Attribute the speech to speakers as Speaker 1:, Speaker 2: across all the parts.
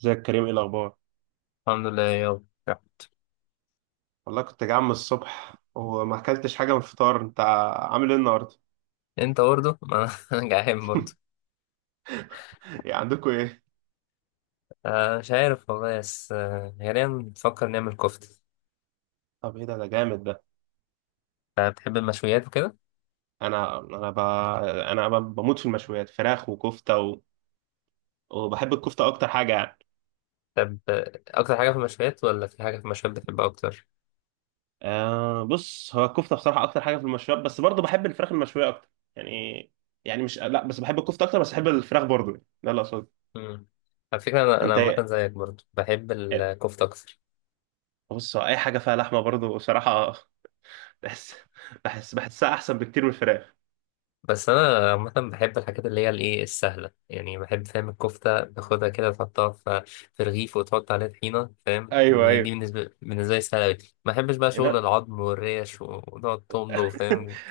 Speaker 1: ازيك يا كريم؟ ايه الاخبار؟
Speaker 2: الحمد لله يابا.
Speaker 1: والله كنت جعان من الصبح وما اكلتش حاجه من الفطار. انت عامل ايه النهارده؟
Speaker 2: انت برضه ما انا جعان برضه.
Speaker 1: يعني عندكم ايه؟
Speaker 2: مش عارف والله. بس غالبا بنفكر نعمل كفتة.
Speaker 1: طب ايه ده؟ ده جامد.
Speaker 2: آه، بتحب المشويات وكده؟
Speaker 1: انا انا ب... انا بموت في المشويات، فراخ وكفته وبحب الكفته اكتر حاجه يعني.
Speaker 2: طب اكتر حاجة في المشويات، ولا في حاجة في المشويات بتحبها اكتر؟
Speaker 1: آه، بص، هو الكفته بصراحه اكتر حاجه في المشويات، بس برضه بحب الفراخ المشويه اكتر يعني. يعني مش لا، بس بحب الكفته اكتر، بس بحب الفراخ برضه يعني. ده اللي اقصده.
Speaker 2: مم. على فكرة انا
Speaker 1: انت
Speaker 2: عامة
Speaker 1: ايه؟
Speaker 2: زيك، برضه بحب
Speaker 1: إيه؟
Speaker 2: الكفتة اكتر.
Speaker 1: بص، هو اي حاجه فيها لحمه برضه بصراحه. بحس بحس بحسها احسن بكتير من الفراخ.
Speaker 2: بس انا عامة بحب الحاجات اللي هي الايه السهلة، يعني بحب، فاهم، الكفتة باخدها كده تحطها في رغيف وتحط عليها طحينة، فاهم.
Speaker 1: ايوه،
Speaker 2: دي
Speaker 1: ايوه.
Speaker 2: بالنسبة لي سهلة أوي. ما بحبش بقى شغل العظم والريش ونقعد تمضغ، فاهم.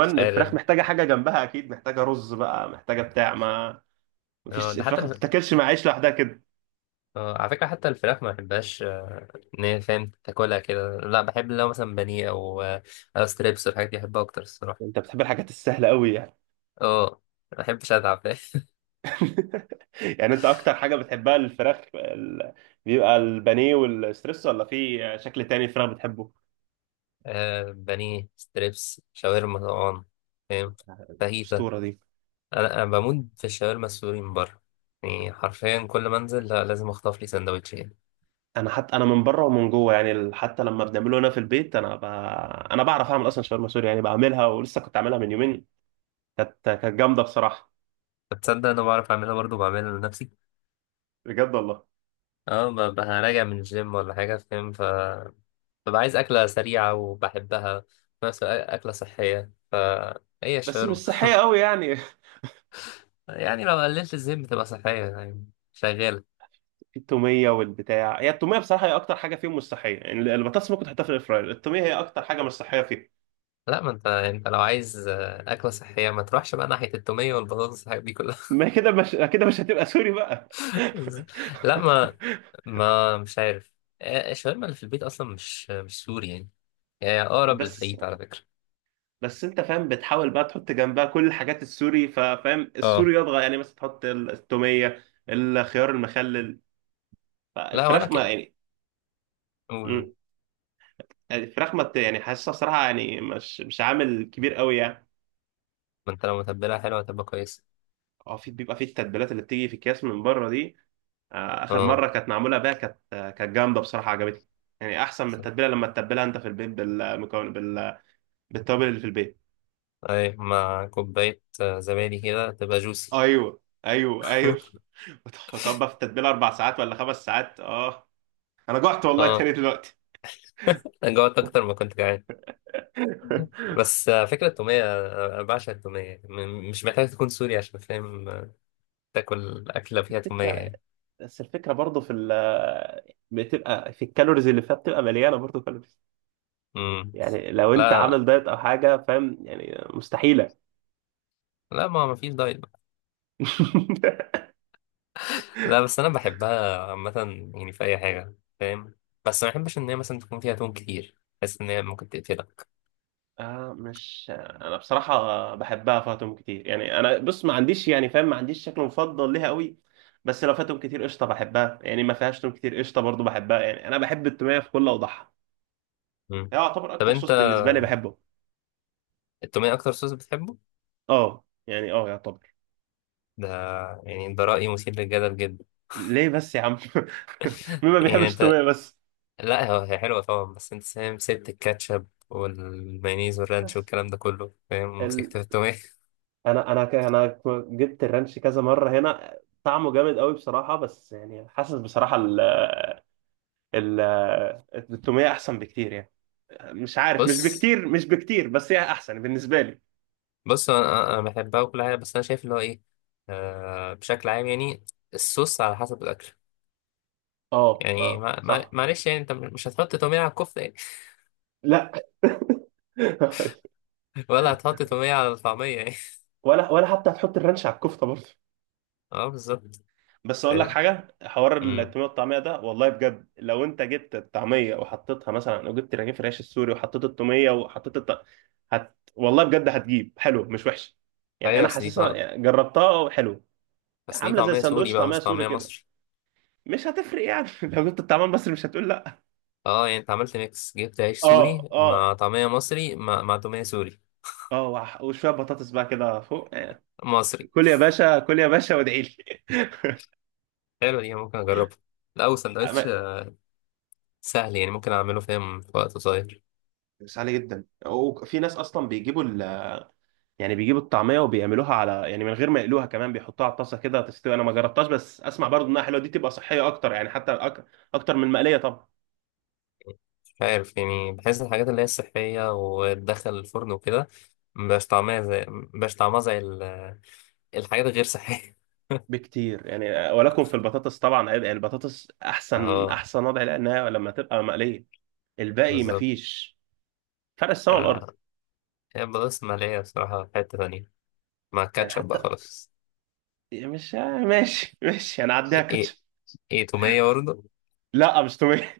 Speaker 2: مش
Speaker 1: الفراخ
Speaker 2: عارف.
Speaker 1: محتاجة حاجة جنبها، أكيد محتاجة رز بقى، محتاجة بتاع ما.
Speaker 2: اه
Speaker 1: مفيش،
Speaker 2: ده
Speaker 1: الفراخ
Speaker 2: حتى
Speaker 1: ما
Speaker 2: الف...
Speaker 1: بتتاكلش مع عيش لوحدها كده.
Speaker 2: اه، على فكرة حتى الفراخ ما بحبهاش ان هي، فاهم، تاكلها كده. لا، بحب لو مثلا بانيه او او ستريبس والحاجات دي، بحبها اكتر
Speaker 1: أنت
Speaker 2: الصراحة.
Speaker 1: بتحب الحاجات السهلة أوي يعني.
Speaker 2: اه، ما بحبش اتعب، فاهم.
Speaker 1: يعني أنت أكتر حاجة بتحبها الفراخ بيبقى البانيه والستريس، ولا في شكل تاني الفراخ بتحبه؟
Speaker 2: بانيه، ستريبس، شاورما طبعا، فاهم، فاهيتا.
Speaker 1: الأسطورة دي.
Speaker 2: انا بموت في الشاورما السوري من بره. يعني حرفيا كل ما انزل، لا، لازم اخطف لي سندوتشين.
Speaker 1: أنا حتى، أنا من بره ومن جوه يعني، حتى لما بنعمله هنا في البيت أنا بعرف أعمل أصلا شاورما سوري يعني، بعملها ولسه كنت عاملها من يومين. كانت جامدة بصراحة.
Speaker 2: فتصدق انا بعرف اعملها برضه، بعملها لنفسي.
Speaker 1: بجد والله.
Speaker 2: اه، راجع من الجيم ولا حاجة، فاهم، ف ببقى عايز أكلة سريعة وبحبها في نفس الوقت أكلة صحية، فهي
Speaker 1: بس مش
Speaker 2: الشاورما.
Speaker 1: صحية أوي يعني.
Speaker 2: يعني لو قللت الزيت بتبقى صحية يعني، شغالة.
Speaker 1: التوميه والبتاع، هي التوميه بصراحه هي اكتر حاجه فيهم مش صحيه يعني. البطاطس ممكن تحطها في الاير فراير، التوميه هي اكتر حاجه مش صحيه فيهم.
Speaker 2: لا، ما انت، انت لو عايز أكلة صحية، ما تروحش بقى ناحية التومية والبطاطس والحاجات دي كلها.
Speaker 1: ما كده، مش هتبقى سوري بقى.
Speaker 2: لا ما ما مش عارف. الشاورما اللي في البيت أصلا مش مش سوري يعني، هي أقرب
Speaker 1: بس،
Speaker 2: للفايت على فكرة.
Speaker 1: بس انت فاهم بتحاول بقى تحط جنبها كل الحاجات السوري، ففاهم
Speaker 2: اه.
Speaker 1: السوري يضغى يعني، مثلا تحط التوميه، الخيار المخلل،
Speaker 2: لا وأنا
Speaker 1: فالفراخ ما
Speaker 2: كده،
Speaker 1: يعني.
Speaker 2: قول بقى.
Speaker 1: مم. الفراخ ما بت- يعني حاسسها صراحه يعني مش، مش عامل كبير قوي يعني.
Speaker 2: ما انت لو متبلها حلوة هتبقى كويسة.
Speaker 1: اه، في، بيبقى في التتبيلات اللي بتيجي في اكياس من بره دي. اخر
Speaker 2: اه،
Speaker 1: مره كانت معموله بيها، كانت، كانت جامده بصراحه، عجبتني. يعني احسن من التتبيله لما تتبلها انت في البيت بالمكون بالتوابل اللي في البيت.
Speaker 2: اي مع كوباية زبادي كده، تبقى جوسي.
Speaker 1: ايوه، ايوه، ايوه. طب في التتبيله اربع ساعات ولا خمس ساعات؟ اه، انا جعت والله
Speaker 2: اه،
Speaker 1: تاني دلوقتي.
Speaker 2: جوعت اكتر ما كنت جعان. بس فكرة التومية، أنا بعشق التومية. مش محتاج تكون سوري عشان، فاهم، تاكل أكلة فيها تومية
Speaker 1: الفكرة،
Speaker 2: يعني.
Speaker 1: بس الفكرة برضه في بتبقى في الكالوريز اللي فيها، بتبقى مليانة برضه كالوريز.
Speaker 2: مم.
Speaker 1: يعني لو انت
Speaker 2: لا،
Speaker 1: عامل دايت او حاجة فاهم، يعني مستحيلة.
Speaker 2: لا ما ما فيش دايت. لا، بس أنا بحبها عامة، يعني في أي حاجة، فاهم. بس ما بحبش إن هي مثلا تكون فيها توم كتير، بحس إن هي ممكن تقتلك.
Speaker 1: مش، انا بصراحه بحبها فاتهم كتير يعني. انا بص، ما عنديش يعني فاهم، ما عنديش شكل مفضل ليها قوي. بس لو فاتهم كتير قشطه، بحبها يعني، ما فيهاش توم كتير قشطه برضو، بحبها يعني. انا بحب التوميه في كل اوضاعها.
Speaker 2: مم.
Speaker 1: هي يعتبر
Speaker 2: طب
Speaker 1: اكتر صوص
Speaker 2: أنت،
Speaker 1: بالنسبه لي بحبه.
Speaker 2: التومية أكتر صوص بتحبه؟
Speaker 1: اه يعني، اه يعتبر.
Speaker 2: ده يعني ده رأي مثير للجدل جدا.
Speaker 1: ليه بس يا عم؟ مين ما
Speaker 2: يعني
Speaker 1: بيحبش
Speaker 2: أنت،
Speaker 1: التوميه بس؟
Speaker 2: لا، هو هي حلوة طبعا، بس انت فاهم سبت الكاتشب والمايونيز والرانش
Speaker 1: بس
Speaker 2: والكلام ده كله، فاهم،
Speaker 1: ال...
Speaker 2: ومسكت في التومية.
Speaker 1: انا جبت الرانش كذا مره هنا. طعمه جامد قوي بصراحه، بس يعني حاسس بصراحه ال ال التوميه احسن بكتير يعني. مش عارف، مش
Speaker 2: بص،
Speaker 1: بكتير، مش بكتير، بس هي احسن بالنسبه لي.
Speaker 2: بص انا، انا بحبها وكل حاجة، بس انا شايف اللي هو ايه، آه، بشكل عام يعني. الصوص على حسب الاكل.
Speaker 1: اه،
Speaker 2: يعني
Speaker 1: اه،
Speaker 2: ما
Speaker 1: صح.
Speaker 2: معلش، يعني انت مش هتحط تومية على الكفتة يعني.
Speaker 1: لا.
Speaker 2: ولا هتحط تومية على الطعمية يعني.
Speaker 1: ولا، ولا حتى هتحط الرانش على الكفته برضه.
Speaker 2: اه بالظبط.
Speaker 1: بس اقول لك
Speaker 2: فاهم.
Speaker 1: حاجه، حوار
Speaker 2: امم.
Speaker 1: التوميه والطعميه ده، والله بجد لو انت جبت الطعميه وحطيتها مثلا، او جبت رغيف العيش السوري وحطيت التوميه وحطيت والله بجد هتجيب حلو، مش وحش. يعني
Speaker 2: ايوه،
Speaker 1: انا حاسسها، يعني جربتها وحلو.
Speaker 2: بس
Speaker 1: يعني
Speaker 2: دي
Speaker 1: عامله زي
Speaker 2: طعمية سوري
Speaker 1: سندوتش
Speaker 2: بقى،
Speaker 1: طعميه
Speaker 2: مش
Speaker 1: سوري
Speaker 2: طعمية
Speaker 1: كده،
Speaker 2: مصري.
Speaker 1: مش هتفرق يعني. لو جبت الطعميه المصري مش هتقول لا.
Speaker 2: اه يعني انت عملت ميكس، جبت عيش
Speaker 1: اه،
Speaker 2: سوري
Speaker 1: اه.
Speaker 2: مع طعمية مصري مع تومية سوري
Speaker 1: اه، وشويه بطاطس بقى كده فوق.
Speaker 2: مصري.
Speaker 1: كل يا باشا، كل يا باشا وادعي لي.
Speaker 2: حلوة دي، ممكن أجربها. لا وسندوتش
Speaker 1: عم-
Speaker 2: سهل يعني، ممكن أعمله، فاهم، في وقت قصير.
Speaker 1: بس عالي جدا. وفي ناس اصلا بيجيبوا يعني بيجيبوا الطعميه وبيعملوها على، يعني من غير ما يقلوها، كمان بيحطوها على الطاسه كده تستوي. انا ما جربتهاش، بس اسمع برضو انها حلوه، دي تبقى صحيه اكتر يعني. حتى اكتر من المقليه طبعا،
Speaker 2: مش عارف يعني، بحس الحاجات اللي هي الصحية وتدخل الفرن وكده مبقاش طعمها زي الحاجات الغير صحية.
Speaker 1: بكتير يعني. ولكم في البطاطس طبعا، هيبقى البطاطس احسن،
Speaker 2: اه
Speaker 1: احسن وضع، لانها لما تبقى مقليه الباقي
Speaker 2: بالظبط.
Speaker 1: مفيش. فرق السما
Speaker 2: لا
Speaker 1: والارض.
Speaker 2: لا، هي البطاطس المقلية بصراحة في حتة تانية، مع
Speaker 1: يعني
Speaker 2: الكاتشب بقى
Speaker 1: حتى،
Speaker 2: خلاص.
Speaker 1: مش ماشي، ماشي انا عديها
Speaker 2: ايه ايه،
Speaker 1: كاتشب.
Speaker 2: إيه، تومية برضه.
Speaker 1: لا، مش توميه.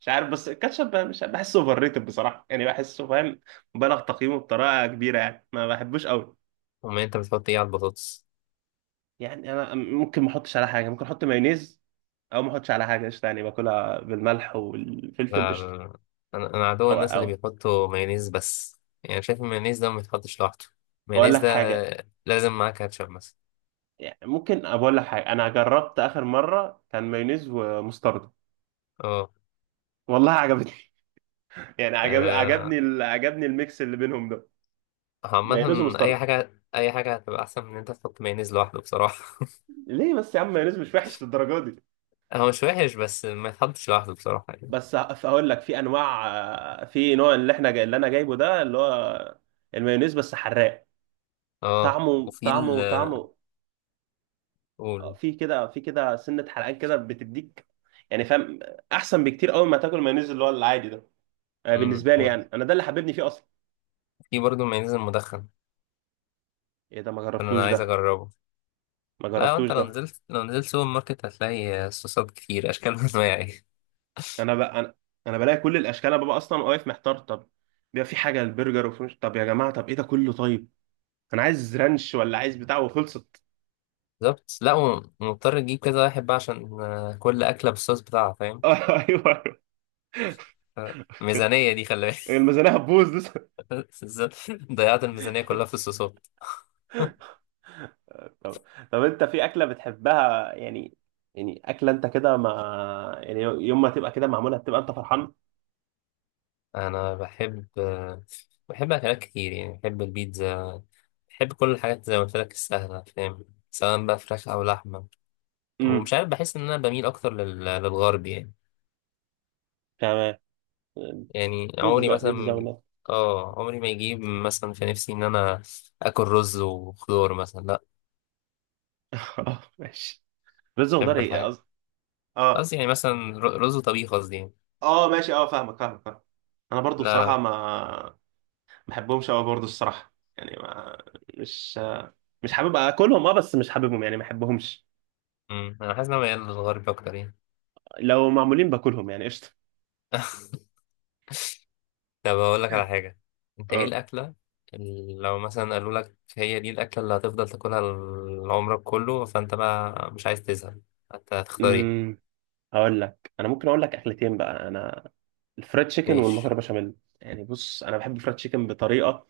Speaker 1: مش عارف، بس الكاتشب مش بحسه اوفر ريتد بصراحه، يعني بحسه فاهم مبالغ تقييمه بطريقه كبيره يعني، ما بحبوش قوي.
Speaker 2: تومية، انت بتحط ايه على البطاطس؟
Speaker 1: يعني انا ممكن ما احطش على حاجه، ممكن احط مايونيز، او ما احطش على حاجه قشطه، يعني باكلها بالملح والفلفل
Speaker 2: لا
Speaker 1: قشطه.
Speaker 2: لا لا. انا عدو
Speaker 1: او،
Speaker 2: الناس
Speaker 1: او
Speaker 2: اللي بيحطوا مايونيز بس. يعني شايف المايونيز ده ما يتحطش لوحده.
Speaker 1: اقول
Speaker 2: المايونيز
Speaker 1: لك
Speaker 2: ده
Speaker 1: حاجه،
Speaker 2: لازم معاه كاتشب مثلا.
Speaker 1: يعني ممكن اقول لك حاجه، انا جربت اخر مره كان مايونيز ومستردة،
Speaker 2: اه.
Speaker 1: والله عجبتني. يعني
Speaker 2: آه،
Speaker 1: عجبني عجبني الميكس اللي بينهم ده،
Speaker 2: عامة
Speaker 1: مايونيز
Speaker 2: اي
Speaker 1: ومستردة.
Speaker 2: حاجة، اي حاجة هتبقى احسن من ان انت تحط مايونيز لوحده بصراحة.
Speaker 1: ليه بس يا عم؟ مايونيز مش وحش للدرجه دي.
Speaker 2: هو مش وحش، بس ما يتحطش لوحده بصراحة يعني.
Speaker 1: بس هقول لك، في انواع، في نوع، اللي احنا جاي، اللي انا جايبه ده اللي هو المايونيز بس حراق.
Speaker 2: اه،
Speaker 1: طعمه،
Speaker 2: وفي ال،
Speaker 1: طعمه، طعمه،
Speaker 2: قول.
Speaker 1: في كده، في كده سنة حرقان كده بتديك يعني، فاهم؟ احسن بكتير قوي ما تاكل مايونيز اللي هو العادي ده،
Speaker 2: امم.
Speaker 1: بالنسبة لي يعني. انا ده اللي حببني فيه اصلا.
Speaker 2: في برضه المايونيز المدخن،
Speaker 1: ايه ده؟ ما
Speaker 2: ده انا
Speaker 1: جربتوش
Speaker 2: عايز
Speaker 1: ده.
Speaker 2: اجربه.
Speaker 1: ما
Speaker 2: لا،
Speaker 1: جربتوش
Speaker 2: انت لو
Speaker 1: ده.
Speaker 2: نزلت، سوبر ماركت، هتلاقي صوصات كتير اشكال وانواع.
Speaker 1: انا انا بلاقي كل الاشكال، انا ببقى اصلا واقف محتار. طب، بيبقى في حاجة البرجر وفرنش، طب يا جماعة طب ايه ده كله؟ طيب انا عايز رانش ولا عايز بتاع وخلصت.
Speaker 2: بالظبط، لا هو مضطر تجيب كذا واحد بقى عشان كل أكلة بالصوص بتاعها، فاهم.
Speaker 1: ايوه،
Speaker 2: ميزانية دي خلي
Speaker 1: الميزانية هتبوظ لسه.
Speaker 2: بالك. بالظبط، ضيعت الميزانية كلها في الصوصات.
Speaker 1: طب، طب انت في اكلة بتحبها يعني، يعني اكلة انت كده ما، يعني يوم ما تبقى كده معمولة تبقى انت فرحان؟
Speaker 2: أنا بحب بحب أكلات كتير يعني، بحب البيتزا، بحب كل الحاجات زي ما قلت لك السهلة، فاهم، سواء بقى فراخ أو لحمة. ومش
Speaker 1: امم،
Speaker 2: عارف، بحس إن أنا بميل أكتر للغرب يعني.
Speaker 1: تمام.
Speaker 2: يعني عمري
Speaker 1: بيتزا، بيتزا
Speaker 2: مثلا،
Speaker 1: ولا؟
Speaker 2: اه عمري ما يجيب مثلا في نفسي إن أنا آكل رز وخضار مثلا، لا.
Speaker 1: اه ماشي، بيتزا وخضار،
Speaker 2: بحب
Speaker 1: ايه
Speaker 2: الحاجات.
Speaker 1: قصدي، اه،
Speaker 2: قصدي يعني مثلا، رز وطبيخ قصدي يعني.
Speaker 1: اه ماشي، اه فاهمك، فاهمك، فاهمك. انا برضو
Speaker 2: لا
Speaker 1: بصراحة،
Speaker 2: لا.
Speaker 1: ما ما بحبهمش قوي برضو الصراحة يعني. ما مش، مش حابب اكلهم، اه، بس مش حاببهم يعني، ما بحبهمش.
Speaker 2: مم. انا حاسس ان انا ميال للغرب اكتر يعني.
Speaker 1: لو معمولين باكلهم يعني قشطة.
Speaker 2: طب اقول لك على حاجه، انت ايه الاكله اللي لو مثلا قالوا لك هي دي الاكله اللي هتفضل تاكلها عمرك كله، فانت بقى مش عايز تزهق، انت هتختار ايه؟
Speaker 1: اه هقول لك، انا ممكن اقول لك اكلتين بقى انا، الفرايد تشيكن والمكرونه
Speaker 2: ماشي.
Speaker 1: بشاميل. يعني بص، انا بحب الفرايد تشيكن بطريقه،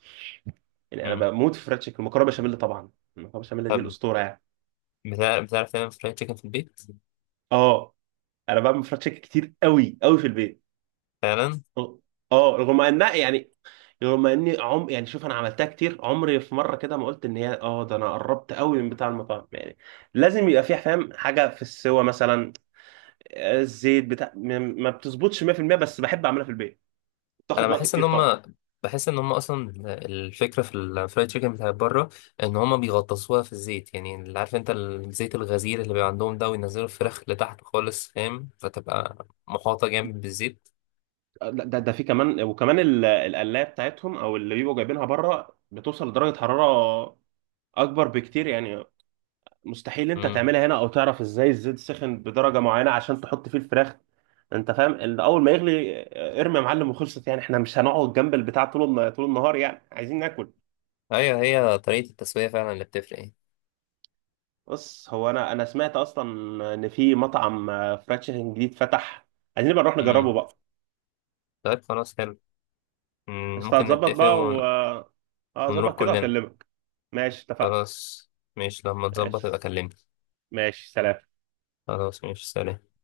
Speaker 1: يعني انا
Speaker 2: مم.
Speaker 1: بموت في الفرايد تشيكن. المكرونه بشاميل طبعا، المكرونه بشاميل دي
Speaker 2: طب
Speaker 1: الاسطوره يعني.
Speaker 2: بتعرف تعمل فرايد تشيكن في البيت؟
Speaker 1: اه، انا بعمل فرايد تشيكن كتير قوي قوي في البيت.
Speaker 2: فعلا.
Speaker 1: اه، رغم انها يعني، رغم اني يعني شوف، انا عملتها كتير عمري، في مره كده ما قلت ان هي، اه ده انا قربت قوي من بتاع المطاعم يعني. لازم يبقى فيها فاهم حاجه في السوا مثلا، الزيت بتاع ما، بتظبطش 100%. بس بحب اعملها في البيت.
Speaker 2: انا
Speaker 1: بتاخد وقت كتير طبعا.
Speaker 2: بحس ان هم اصلا، الفكره في الفرايد تشيكن بتاعت بره، ان هم بيغطسوها في الزيت، يعني اللي عارف انت الزيت الغزير اللي بيبقى عندهم ده، وينزلوا الفراخ لتحت خالص، فاهم، فتبقى محاطه جامد بالزيت.
Speaker 1: لا، ده في كمان، وكمان القلايه بتاعتهم او اللي بيبقوا جايبينها بره، بتوصل لدرجه حراره اكبر بكتير يعني. مستحيل انت
Speaker 2: امم.
Speaker 1: تعملها هنا، او تعرف ازاي الزيت سخن بدرجه معينه عشان تحط فيه الفراخ. انت فاهم، اللي اول ما يغلي، ارمي يا معلم وخلصت يعني. احنا مش هنقعد جنب البتاع طول طول النهار يعني، عايزين ناكل.
Speaker 2: ايوه، هي طريقه التسويه فعلا اللي بتفرق يعني.
Speaker 1: بص، هو انا سمعت اصلا ان في مطعم، فرايد تشيكن جديد فتح، عايزين نبقى نروح نجربه
Speaker 2: امم.
Speaker 1: بقى.
Speaker 2: طيب خلاص حلو. مم.
Speaker 1: بس
Speaker 2: ممكن
Speaker 1: هتظبط
Speaker 2: نتفق
Speaker 1: بقى و، اه
Speaker 2: ونروح
Speaker 1: ظبط كده
Speaker 2: كلنا.
Speaker 1: واكلمك. ماشي، اتفقنا.
Speaker 2: خلاص، ماشي، لما تظبط يبقى
Speaker 1: ماشي،
Speaker 2: كلمني.
Speaker 1: ماشي سلام.
Speaker 2: خلاص، ماشي، سلام.